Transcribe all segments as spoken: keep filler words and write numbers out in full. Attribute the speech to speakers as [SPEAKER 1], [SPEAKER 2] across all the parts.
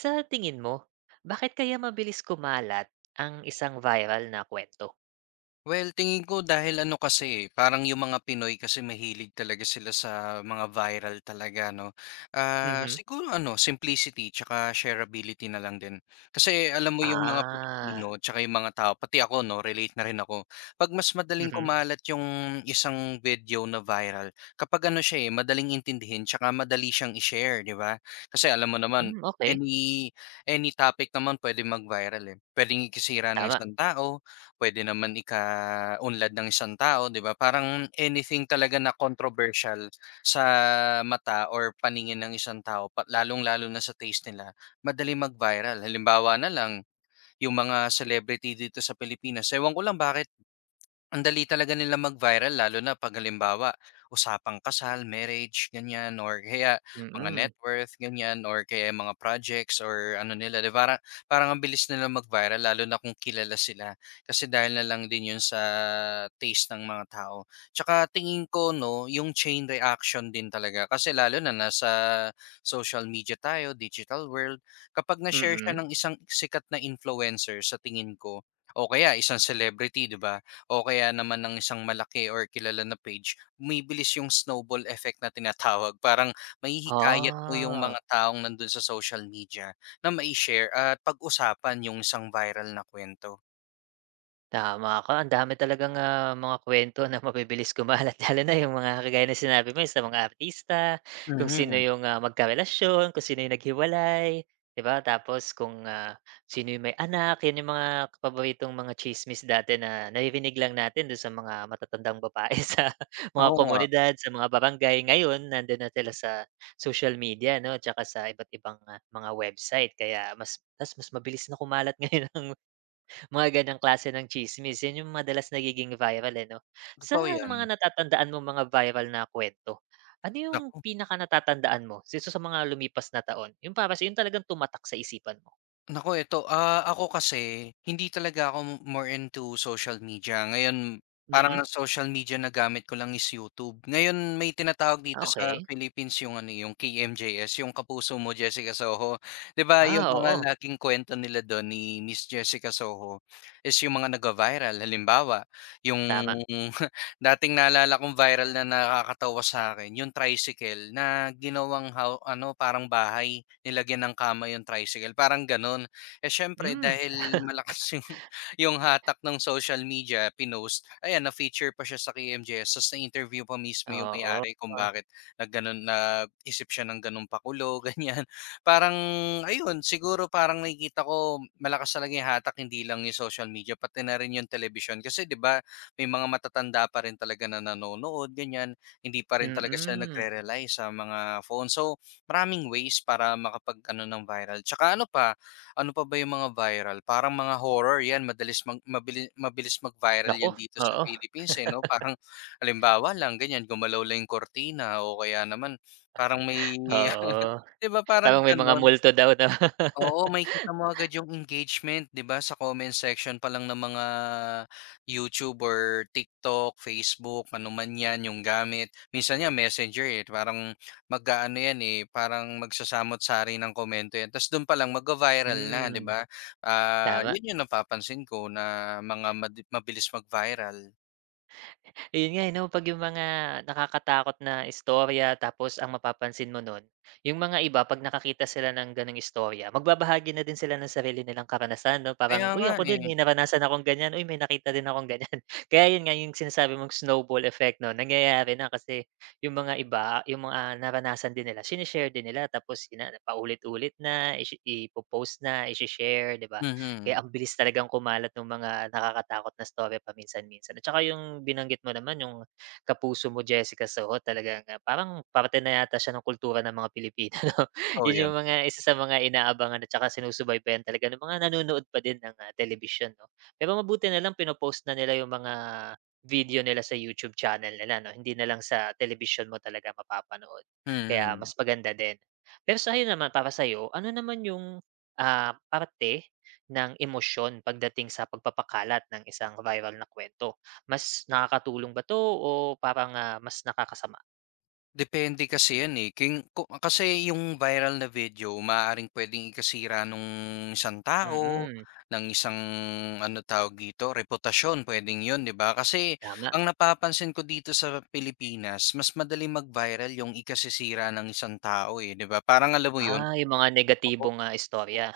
[SPEAKER 1] Sa tingin mo, bakit kaya mabilis kumalat ang isang viral na kwento?
[SPEAKER 2] Well, tingin ko dahil ano kasi, eh, parang yung mga Pinoy kasi mahilig talaga sila sa mga viral talaga, no? Ah,
[SPEAKER 1] Mhm.
[SPEAKER 2] siguro ano, simplicity tsaka shareability na lang din. Kasi alam mo yung mga
[SPEAKER 1] Ah,
[SPEAKER 2] Pilipino tsaka yung mga tao, pati ako, no, relate na rin ako. Pag mas madaling
[SPEAKER 1] mhm.
[SPEAKER 2] kumalat yung isang video na viral, kapag ano siya eh, madaling intindihin tsaka madali siyang i-share, di ba? Kasi alam mo naman,
[SPEAKER 1] Hmm, okey.
[SPEAKER 2] any any topic naman pwede mag-viral eh. Pwedeng ikisira ng
[SPEAKER 1] Tama.
[SPEAKER 2] isang tao, puwede naman unlad ng isang tao, 'di ba? Parang anything talaga na controversial sa mata or paningin ng isang tao pa lalong-lalo na sa taste nila, madali mag-viral. Halimbawa na lang, yung mga celebrity dito sa Pilipinas, ewan ko lang bakit ang dali talaga nilang mag-viral lalo na 'pag halimbawa, usapang kasal, marriage, ganyan or kaya mga
[SPEAKER 1] Mm.
[SPEAKER 2] net worth, ganyan or kaya yung mga projects or ano nila 'di para parang parang ang bilis nilang mag-viral lalo na kung kilala sila. Kasi dahil na lang din 'yun sa taste ng mga tao. Tsaka tingin ko 'no, yung chain reaction din talaga kasi lalo na nasa social media tayo, digital world, kapag na-share siya
[SPEAKER 1] Mm.
[SPEAKER 2] ng isang sikat na influencer sa tingin ko, o kaya isang celebrity 'di ba, o kaya naman ng isang malaki or kilala na page, bumibilis yung snowball effect na tinatawag. Parang mahihikayat mo yung mga
[SPEAKER 1] Ah.
[SPEAKER 2] taong nandun sa social media na mai-share at pag-usapan yung isang viral na kwento.
[SPEAKER 1] Tama ka, ang dami talagang, ah, mga kuwento na mabibilis kumalat lalo na yung mga kagaya na sinabi mo yung sa mga artista, kung sino
[SPEAKER 2] Mhm,
[SPEAKER 1] yung, ah, magkarelasyon, kung sino yung naghiwalay, 'di ba? Tapos kung, ah, sino yung may anak, 'yan yung mga paboritong mga tsismis dati na naririnig lang natin do'n sa mga matatandang babae sa mga
[SPEAKER 2] oo nga,
[SPEAKER 1] komunidad, sa mga barangay. Ngayon nando'n na sila sa social media 'no, tsaka sa iba't ibang, ah, mga website kaya mas mas mas mabilis na kumalat ngayon ang mga ganyang klase ng tsismis, 'yun yung madalas nagiging viral, eh, 'no? Sa
[SPEAKER 2] totoo yan.
[SPEAKER 1] mga natatandaan mo mga viral na kwento, ano yung
[SPEAKER 2] Naku.
[SPEAKER 1] pinakanatatandaan mo dito sa mga lumipas na taon? Yung para sa yung talagang tumatak sa isipan mo?
[SPEAKER 2] Nako, eto, ah, ako kasi hindi talaga ako m- more into social media. Ngayon
[SPEAKER 1] Mm.
[SPEAKER 2] parang ang social media na gamit ko lang is YouTube. Ngayon may tinatawag
[SPEAKER 1] ah,
[SPEAKER 2] dito sa
[SPEAKER 1] okey.
[SPEAKER 2] Philippines yung ano, yung K M J S, yung Kapuso Mo, Jessica Soho. 'Di ba yung
[SPEAKER 1] Ah,
[SPEAKER 2] mga
[SPEAKER 1] oo.
[SPEAKER 2] laging kuwento nila dun ni Miss Jessica Soho is yung mga nagva-viral. Halimbawa, yung
[SPEAKER 1] Tama.
[SPEAKER 2] dating naalala kong viral na nakakatawa sa akin yung tricycle na ginawang how ano, parang bahay, nilagyan ng kama yung tricycle, parang gano'n. Eh, siyempre
[SPEAKER 1] Hmm,
[SPEAKER 2] dahil malakas yung yung hatak ng social media, pinost, ayan na-feature pa siya sa K M J S ta's na-interview pa mismo yung
[SPEAKER 1] oo.
[SPEAKER 2] may-ari kung bakit naggano'n na isip siya ng gano'ng pakulo, ganiyan. Parang ayun, siguro parang nakikita ko malakas talaga yung hatak hindi lang yung social media, pati na rin yung television kasi 'di ba may mga matatanda pa rin talaga na nanonood ganyan, hindi pa rin talaga sila
[SPEAKER 1] Mm.
[SPEAKER 2] nagre-rely sa mga phone. So, maraming ways para makapag-ano ng viral. Tsaka ano pa, ano pa ba yung mga viral? Parang mga horror 'yan madalis mag mabili mabilis mag-viral
[SPEAKER 1] Naku.
[SPEAKER 2] 'yan dito sa
[SPEAKER 1] Oo.
[SPEAKER 2] Philippines, eh, 'no? Parang halimbawa lang ganyan, gumalaw lang yung kurtina o kaya naman parang may
[SPEAKER 1] Oo.
[SPEAKER 2] 'di ba parang
[SPEAKER 1] Parang may mga
[SPEAKER 2] gano'n?
[SPEAKER 1] multo daw 'no?
[SPEAKER 2] Oo, makikita mo agad yung engagement 'di ba, sa comment section pa lang ng mga YouTube or TikTok, Facebook, ano man 'yan yung gamit. Minsan nga Messenger, eh, parang mag-aano 'yan, eh, parang magsasamot-sari ng komento 'yan ta's do'n pa lang magva-viral na 'di
[SPEAKER 1] Hmm.
[SPEAKER 2] ba? Ah,
[SPEAKER 1] Tama.
[SPEAKER 2] 'yun yung napapansin ko na mga madi mabilis mag-viral.
[SPEAKER 1] Ayun nga, eh, 'no, 'pag yung mga nakakatakot na istorya tapos ang mapapansin mo nun, yung mga iba 'pag nakakita sila ng gano'ng istorya, magbabahagi na din sila ng sarili nilang karanasan 'no,
[SPEAKER 2] Kaya
[SPEAKER 1] parang, "Uy,
[SPEAKER 2] nga,
[SPEAKER 1] ako din
[SPEAKER 2] eh.
[SPEAKER 1] may naranasan akong ganyan, uy, may nakita din akong ganyan." Kaya yun nga, yung sinasabi mong snowball effect 'no, nangyayari na kasi yung mga iba, yung mga naranasan din nila, sinishare din nila tapos yun na paulit-ulit na, ishi ipo na, ishi-share, 'di ba? Kaya
[SPEAKER 2] Mhm,
[SPEAKER 1] ang bilis talagang kumalat nung mga nakakatakot na istorya paminsan-minsan at saka yung binanggit mo naman yung kapuso mo Jessica Soho talagang, ah, parang parte na yata siya ng kultura ng mga Pilipino 'no?
[SPEAKER 2] totoo
[SPEAKER 1] Yun
[SPEAKER 2] 'yun.
[SPEAKER 1] yung mga isa sa mga inaabangan at saka sinusubaybayan talaga ng mga nanonood pa din ng, ah, telebisyon 'no. Pero mabuti na lang pinopost na nila yung mga video nila sa YouTube channel nila 'no, hindi na lang sa television mo talaga mapapanood, kaya
[SPEAKER 2] Mm.
[SPEAKER 1] mas maganda din. Pero sa sa'yo naman, para sa'yo, ano naman yung, ah, parte ng emosyon pagdating sa pagpapakalat ng isang viral na kwento? Mas nakakatulong ba 'to o parang, ah, mas nakakasama?
[SPEAKER 2] Depende kasi 'yan, eh, king ku kasi yung viral na video maaaring puwedeng ikasira nung isang tao,
[SPEAKER 1] Mm.
[SPEAKER 2] ng isang ano tawag dito, reputasyon puwedeng 'yun, 'di ba? Kasi
[SPEAKER 1] Tama.
[SPEAKER 2] ang napapansin ko dito sa Pilipinas mas madaling mag-viral yung ikasisira ng isang tao, eh, 'di ba? Parang alam mo 'yun?
[SPEAKER 1] Ah, yung mga
[SPEAKER 2] Oo.
[SPEAKER 1] negatibong, ah, istorya.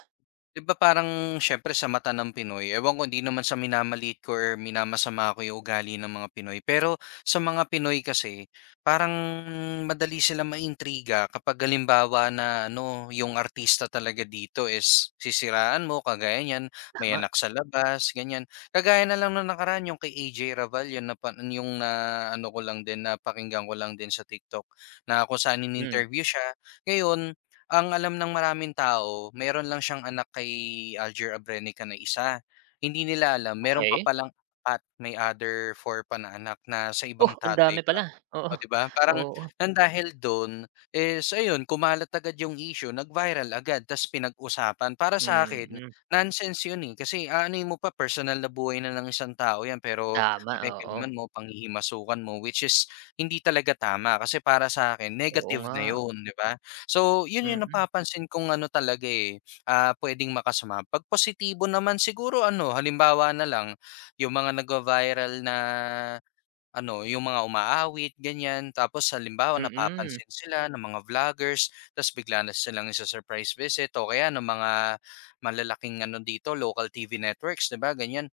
[SPEAKER 2] 'Di ba parang siyempre sa mata ng Pinoy, ewan ko hindi naman sa minamaliit ko or minamasama ko yung ugali ng mga Pinoy. Pero sa mga Pinoy kasi, parang madali sila maintriga kapag halimbawa na ano, yung artista talaga dito is sisiraan mo, kagaya niyan, may
[SPEAKER 1] Tama.
[SPEAKER 2] anak sa labas, ganyan. Kagaya na lang nung nakaraan yung kay A J Raval, yun na pa- yung na ano ko lang din, napakinggan ko lang din sa TikTok na kung saan
[SPEAKER 1] Hmm,
[SPEAKER 2] in-interview siya. Ngayon, ang alam ng maraming tao, meron lang siyang anak kay Alger Abrenica na isa. Hindi nila alam meron pa
[SPEAKER 1] okey.
[SPEAKER 2] palang four, may other four pa na anak na sa
[SPEAKER 1] Oh,
[SPEAKER 2] ibang
[SPEAKER 1] ang
[SPEAKER 2] tatay
[SPEAKER 1] dami
[SPEAKER 2] pa.
[SPEAKER 1] pala, oo.
[SPEAKER 2] Oh, 'di ba? Parang
[SPEAKER 1] Oo.
[SPEAKER 2] nang dahil dun is ayun, kumalat agad yung issue, nag-viral agad ta's pinag-usapan. Para sa akin,
[SPEAKER 1] Mm.
[SPEAKER 2] nonsense yun, eh, kasi aanuhin mo pa personal na buhay na ng isang tao yan pero
[SPEAKER 1] Tama. Oo.
[SPEAKER 2] pakikialaman mo, panghihimasukan mo, which is hindi talaga tama kasi para sa akin
[SPEAKER 1] Oo
[SPEAKER 2] negative
[SPEAKER 1] nga.
[SPEAKER 2] na yun, 'di ba? So, yun yung
[SPEAKER 1] Mm.
[SPEAKER 2] napapansin kong ano talaga, eh, ah, puwedeng makasama. 'Pag positibo naman siguro ano, halimbawa na lang, yung mga nagva-viral na ano, yung mga umaawit ganyan. Tapos halimbawa
[SPEAKER 1] Mm.
[SPEAKER 2] napapansin sila ng mga vloggers, ta's bigla na silang isa-surprise visit o kaya ng mga malalaking ano dito, local T V networks, 'di ba, ganyan.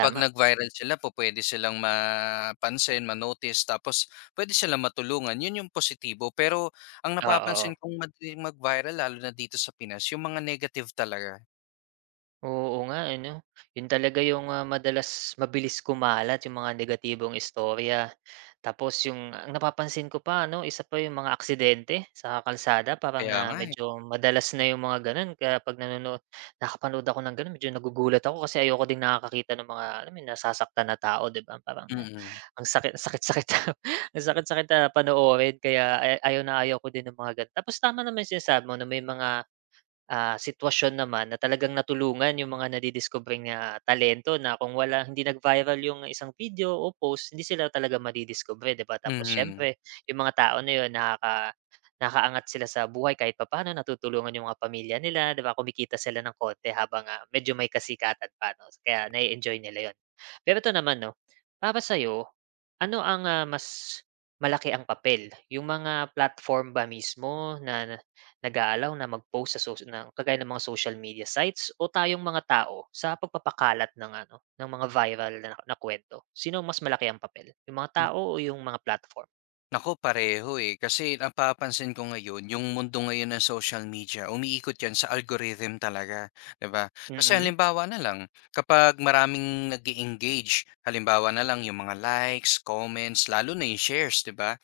[SPEAKER 2] 'Pag nag-viral sila po, pwede silang mapansin, ma-notice tapos pwede silang matulungan, 'yun yung positibo. Pero ang
[SPEAKER 1] Oo.
[SPEAKER 2] napapansin kong madaling mag-viral lalo na dito sa Pinas yung mga negative talaga.
[SPEAKER 1] Oo nga, ano, yun talaga yung, ah, madalas mabilis kumalat yung mga negatibong istorya. Tapos yung ang napapansin ko pa, ano, isa pa yung mga aksidente sa kalsada parang,
[SPEAKER 2] Kaya
[SPEAKER 1] ah,
[SPEAKER 2] nga, eh.
[SPEAKER 1] medyo madalas na yung mga gano'n kaya 'pag nanonood nakapanood ako ng gano'n medyo nagugulat ako kasi ayoko din nakakakita ng mga alam mo yun, nasasaktan na tao, 'di ba? Parang, ah,
[SPEAKER 2] Mm.
[SPEAKER 1] ang sakit sakit-sakit ang sakit-sakit, ah, panoorin kaya ay ayaw na ayaw ko din ng mga gano'n. Tapos tama naman yung sinasabi mo na may mga ah, sitwasyon naman na talagang natulungan yung mga nadidiskubreng, ah, talento na kung wala hindi nag-viral yung isang video o post, hindi sila talaga madidiskubre, 'di ba? Tapos
[SPEAKER 2] Mhm.
[SPEAKER 1] siyempre yung mga tao na yun nakaka nakakaangat sila sa buhay kahit papaano, natutulungan yung mga pamilya nila, 'di ba? Kumikita sila ng konti habang, ah, medyo may kasikatan pa 'no, kaya na-e-enjoy nila yun. Pero ito naman 'no, para sa'yo, ano ang, ah, mas malaki ang papel, yung mga platform ba mismo na nag-aalaw na mag-post sa social ng kagaya ng mga social media sites o tayong mga tao sa pagpapakalat ng ano, ng mga viral na na kuwento? Sino mas malaki ang papel, yung mga
[SPEAKER 2] Na
[SPEAKER 1] tao o yung mga platform?
[SPEAKER 2] naku pareho, eh. Kasi napapansin ko ngayon yung mundo ngayon ng social media umiikot 'yan sa algorithm talaga, 'di ba? Kasi
[SPEAKER 1] Mm.
[SPEAKER 2] halimbawa na lang, kapag maraming nag engage halimbawa na lang yung mga likes, comments, lalo na yung shares, 'di ba?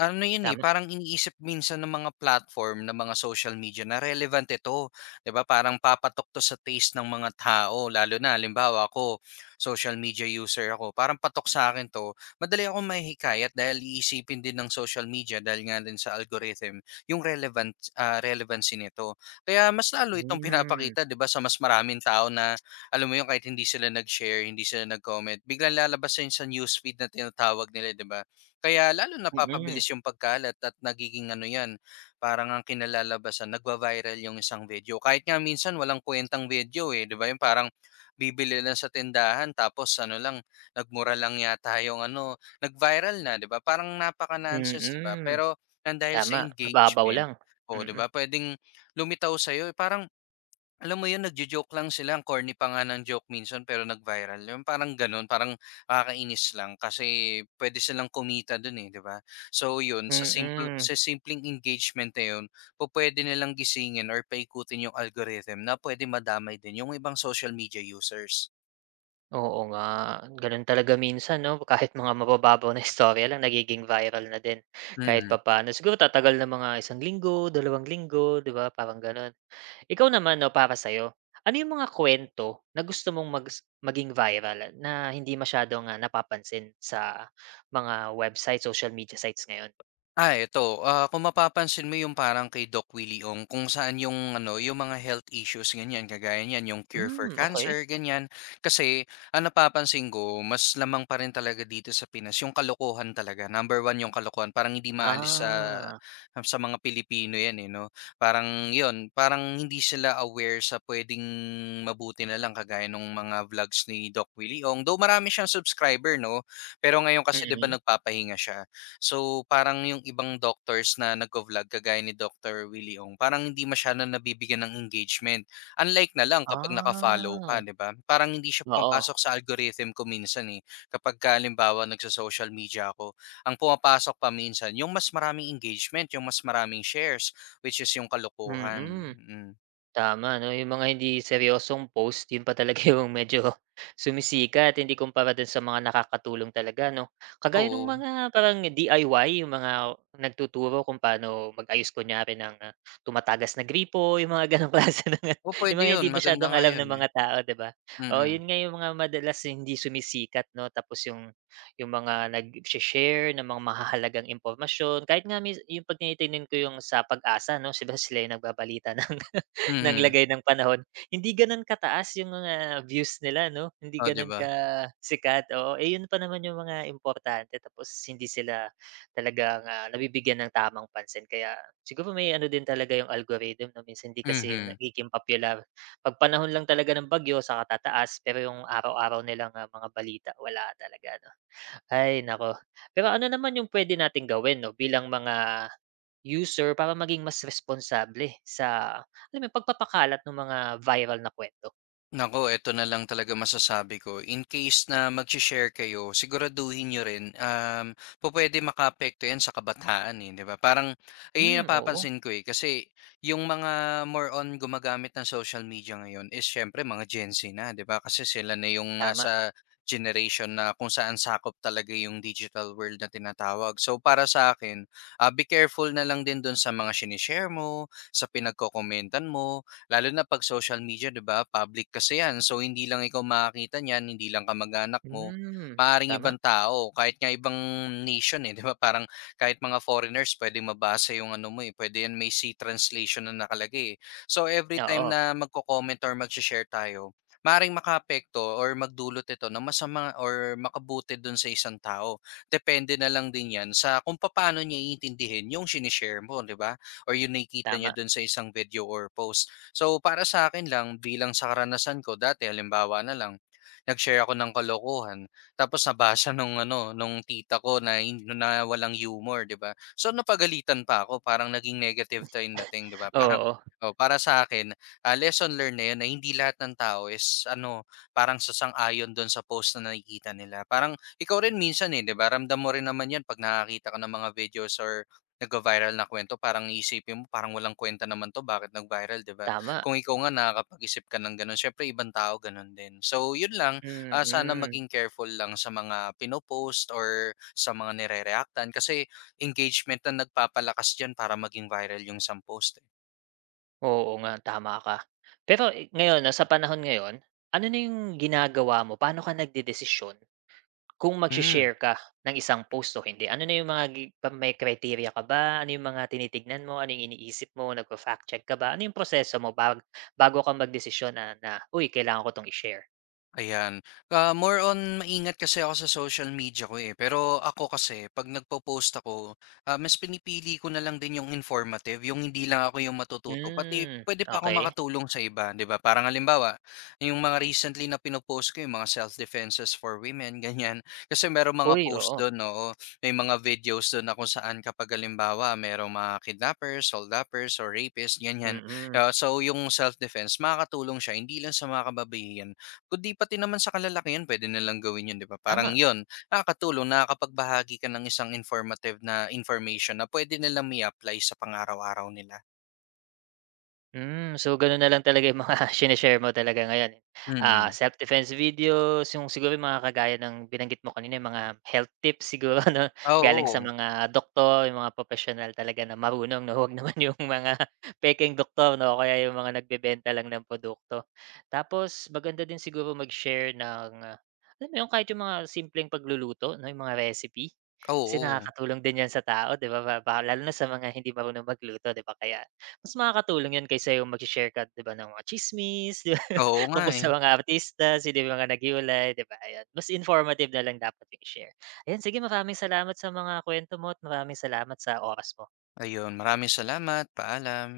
[SPEAKER 2] Ano 'yun, eh,
[SPEAKER 1] Tama.
[SPEAKER 2] parang iniisip minsan ng mga platform, ng mga social media na relevant ito, 'di ba? Parang papatok 'to sa taste ng mga tao lalo na halimbawa ako, social media user ako, parang patok sa akin 'to. Madali akong mahihikayat dahil iisipin din ng social media dahil nga din sa algorithm yung relevant ah, relevancy nito. Kaya mas lalo itong
[SPEAKER 1] Hmm.
[SPEAKER 2] pinapakita, 'di ba, sa mas maraming tao na alam mo 'yun, kahit hindi sila nag-share, hindi sila nag-comment, biglang lalabas 'yun sa newsfeed na tinatawag nila, 'di ba? Kaya lalo
[SPEAKER 1] Mm.
[SPEAKER 2] napapabilis yung pagkalat at nagiging ano 'yan, parang ang kinalalabasan nagva-viral yung isang video. Kahit nga minsan walang kuwentang video, eh, 'di ba, yung parang bibili lang sa tindahan tapos ano lang, nagmura lang yata yung ano, nag-viral na, 'di ba? Parang napaka-nonsense, 'di ba?
[SPEAKER 1] Mm.
[SPEAKER 2] Pero nang dahil sa
[SPEAKER 1] Tama, mababaw
[SPEAKER 2] engagement,
[SPEAKER 1] lang.
[SPEAKER 2] oh, 'di
[SPEAKER 1] Mm.
[SPEAKER 2] ba, puwedeng lumitaw sa'yo, eh. Parang alam mo 'yun, nagjo-joke lang sila, ang corny pa nga ng joke minsan pero nag-viral, yung parang gano'n. Parang nakakainis lang kasi pwede silang kumita dun, eh, 'di ba? So yun, sa simple
[SPEAKER 1] Mm.
[SPEAKER 2] sa simpleng engagement na yun, pupuwede nilang gisingin or paikutin yung algorithm na pwede madamay din yung ibang social media users.
[SPEAKER 1] Oo nga, gano'n talaga minsan 'no, kahit mga mabababaw na istorya lang nagiging viral na din kahit
[SPEAKER 2] Mm.
[SPEAKER 1] papaano. Siguro tatagal na mga isang linggo, dalawang linggo, 'di ba, parang gano'n. Ikaw naman 'no, para sa'yo, ano yung mga kwento na gusto mong mag maging viral na hindi masyadong, ah, napapansin sa mga website, social media sites ngayon?
[SPEAKER 2] Ah, eto, ah, kung mapapansin mo yung parang kay Doc Willie Ong kung saan yung ano, yung mga health issues ganyan, kagaya niyan yung cure for
[SPEAKER 1] Hmm. Okay.
[SPEAKER 2] cancer ganyan. Kasi ang napapansin ko mas lamang pa rin talaga dito sa Pinas yung kalokohan talaga, number one yung kalokohan parang hindi maalis sa
[SPEAKER 1] Ah.
[SPEAKER 2] sa mga Pilipino yan, eh, 'no. Parang yon, parang hindi sila aware sa puwedeng mabuti na lang kagaya nung mga vlogs ni Doc Willie Ong, though marami siyang subscriber 'no, pero ngayon kasi 'di ba
[SPEAKER 1] Mm.
[SPEAKER 2] nagpapahinga siya. So, parang yung ibang doctors na nagvo-vlog kagaya ni Doctor Willie Ong, parang hindi masyadong nabibigyan ng engagement. Unlike na lang kapag naka-follow
[SPEAKER 1] Ah,
[SPEAKER 2] ka, 'di ba? Parang hindi siya
[SPEAKER 1] oo.
[SPEAKER 2] pumapasok sa algorithm ko minsan, eh. Kapagka halimbawa nagso-social media ako, ang pumapasok pa minsan yung mas maraming engagement, yung mas maraming shares, which is yung kalokohan,
[SPEAKER 1] Mm.
[SPEAKER 2] mm.
[SPEAKER 1] Tama 'no, yung mga hindi seryosong post yun pa talaga yung medyo sumisikat, hindi kumpara dun sa mga nakakatulong talaga 'no. Kagaya ng
[SPEAKER 2] Oo.
[SPEAKER 1] mga parang D I Y, yung mga nagtuturo kung paano mag-ayos kunyari ng, ah, tumatagas na gripo yung mga ganong klase ng
[SPEAKER 2] Oh,
[SPEAKER 1] yung
[SPEAKER 2] puwede
[SPEAKER 1] mga
[SPEAKER 2] yun,
[SPEAKER 1] hindi
[SPEAKER 2] maganda
[SPEAKER 1] masyadong
[SPEAKER 2] nga
[SPEAKER 1] alam ng
[SPEAKER 2] yun, eh.
[SPEAKER 1] mga tao, 'di ba? O
[SPEAKER 2] Mm,
[SPEAKER 1] yun nga yung mga madalas hindi sumisikat 'no, tapos yung yung mga nag share ng mga mahalagang impormasyon, kahit nga mis yung 'pag tinitingnan ko yung sa Pag-asa 'no, 'di sila yung nagbabalita ng ng
[SPEAKER 2] mm.
[SPEAKER 1] lagay ng panahon, hindi gano'n kataas yung mga views nila 'no, hindi
[SPEAKER 2] Oh, 'di
[SPEAKER 1] gano'n
[SPEAKER 2] ba?
[SPEAKER 1] sikat, oo. Eh, 'yun pa naman yung mga importante tapos hindi sila talagang, ah, nabibigyan ng tamang pansin kaya siguro may ano din talaga yung algorithm 'no, minsan hindi kasi
[SPEAKER 2] Mhm.
[SPEAKER 1] nagiging popular. 'Pag panahon lang talaga ng bagyo saka tataas, pero yung araw-araw nilang, ah, mga balita wala talaga 'no. Ay naku, pero ano naman yung pwede nating gawin 'no bilang mga user para maging mas responsable sa alam mo yun, pagpapakalat ng mga viral na kuwento.
[SPEAKER 2] Naku, eto na lang talaga masasabi ko, in case na magsi-share kayo, siguraduhin niyo rin, um, pupwede makaapekto 'yan sa kabataan, eh, 'di ba? Parang ayun yung
[SPEAKER 1] Hmm, oo.
[SPEAKER 2] napapansin ko, eh, kasi yung mga more on gumagamit ng social media ngayon is siyempre mga Gen Z na, 'di ba? Kasi sila na yung
[SPEAKER 1] Tama.
[SPEAKER 2] nasa generation na kung saan sakop talaga yung digital world na tinatawag. So, para sa akin, ah, be careful na lang din dun sa mga sinishare mo, sa pinagkokomentan mo, lalo na 'pag social media, 'di ba, public kasi 'yan. So, hindi lang ikaw makakita niyan, hindi lang kamag-anak mo,
[SPEAKER 1] Hmm.
[SPEAKER 2] maaaring
[SPEAKER 1] Tama.
[SPEAKER 2] ibang tao, kahit nga ibang nation, eh, 'di ba? Parang kahit mga foreigners puwedeng mabasa 'yung ano mo, eh, puwede 'yan may C translation na nakalagay, eh. So, every time
[SPEAKER 1] Oo.
[SPEAKER 2] na magko-comment or magshe-share tayo, maaaring makaapekto or magdulot ito ng masama or makabuti dun sa isang tao. Depende na lang din 'yan sa kung paano niya iintindihin 'yung sinishare mo, 'di ba, or 'yung nakikita
[SPEAKER 1] Tama.
[SPEAKER 2] niya dun sa isang video or post. So, para sa akin lang, bilang sa karanasan ko dati, halimbawa na lang, nag-share ako ng kalokohan. Tapos nabasa nung ano, nung tita ko na, hin- na walang humor, 'di ba? So napagalitan pa ako, parang naging negative tayong dating, 'di ba? Parang
[SPEAKER 1] Oo.
[SPEAKER 2] oh, para sa akin, ah, lesson learned na 'yun na hindi lahat ng tao is ano, parang sasang-ayon doon sa post na nakikita nila. Parang ikaw rin minsan eh, 'di ba? Ramdam mo rin naman 'yan pag nakakita ka ng mga videos or nag-viral na kwento, parang iisipin mo, parang walang kwenta naman to, bakit nag-viral, di ba?
[SPEAKER 1] Tama.
[SPEAKER 2] Kung ikaw nga nakakapag-isip ka ng gano'n, siyempre ibang tao gano'n din. So yun lang, ah, sana
[SPEAKER 1] Mm.
[SPEAKER 2] maging careful lang sa mga pinopost or sa mga nire-reactan kasi engagement na nagpapalakas diyan para maging viral yung isang post, eh.
[SPEAKER 1] Oo nga, tama ka. Pero, eh, ngayon 'no, sa panahon ngayon, ano na yung ginagawa mo? Paano ka nagdedesisyon? Kung
[SPEAKER 2] Hmm.
[SPEAKER 1] magshe-share ka ng isang post o hindi, ano na yung mga gi pa may criteria ka ba? Ano yung mga tinitignan mo? Ano yung iniisip mo? Nagfa-fact check ka ba? Ano yung proseso mo bag bago ka magdesisyon na na, "Uy, kailangan ko 'tong i-share."
[SPEAKER 2] Ayan. Ah, more on maingat kasi ako sa social media ko eh. Pero ako kasi, pag nagpo-post ako, ah, mas pinipili ko na lang din yung informative, yung hindi lang ako yung matututo. Pati
[SPEAKER 1] Hmm.
[SPEAKER 2] pwede pa ako
[SPEAKER 1] Okay.
[SPEAKER 2] makatulong sa iba, di ba? Parang halimbawa, yung mga recently na pinopost ko, yung mga self-defenses for women, ganyan. Kasi meron mga
[SPEAKER 1] Uy,
[SPEAKER 2] post
[SPEAKER 1] oo.
[SPEAKER 2] doon, no? May mga videos doon na kung saan kapag halimbawa, merong mga kidnappers, soldappers, or rapists, ganyan.
[SPEAKER 1] Mm.
[SPEAKER 2] Ah, so yung self-defense, makakatulong siya, hindi lang sa mga kababaihan, kundi pati naman sa kalalakihan puwede nilang gawin 'yun, 'di ba? Parang
[SPEAKER 1] Tama.
[SPEAKER 2] 'yun, nakakatulong, nakakapagbahagi ka ng isang informative na information na pwede nilang mai-apply sa pang-araw-araw nila.
[SPEAKER 1] Hmm, so gano'n na lang talaga yung mga shine-share mo talaga ngayon, ah,
[SPEAKER 2] Mm.
[SPEAKER 1] self-defense videos, yung siguro yung mga kagaya ng binanggit mo kanina yung mga health tips siguro 'no, galing sa
[SPEAKER 2] Oo,
[SPEAKER 1] mga doktor, yung mga propesyonal talaga na marunong 'no, huwag naman yung mga pekeng doktor 'no, o kaya yung mga nagbebenta lang ng produkto. Tapos maganda din siguro mag-share ng, ah, alam mo yun, kahit yung mga simpleng pagluluto 'no, yung mga recipe, kasi
[SPEAKER 2] oo.
[SPEAKER 1] nakakatulong din yan sa tao, 'di ba, ba? Pa lalo na sa mga hindi marunong magluto, 'di ba, kaya mas makakatulong 'yun kaysa yung magse-share ka 'di ba ng mga tsismis, 'di ba,
[SPEAKER 2] Oo nga,
[SPEAKER 1] tungkol
[SPEAKER 2] eh.
[SPEAKER 1] sa mga artista, sino yung mga naghiwalay, 'di ba, ayan. Mas informative na lang dapat yung share. Ayan, sige, maraming salamat sa mga kuwento mo at maraming salamat sa oras mo.
[SPEAKER 2] Ayun, maraming salamat, paalam.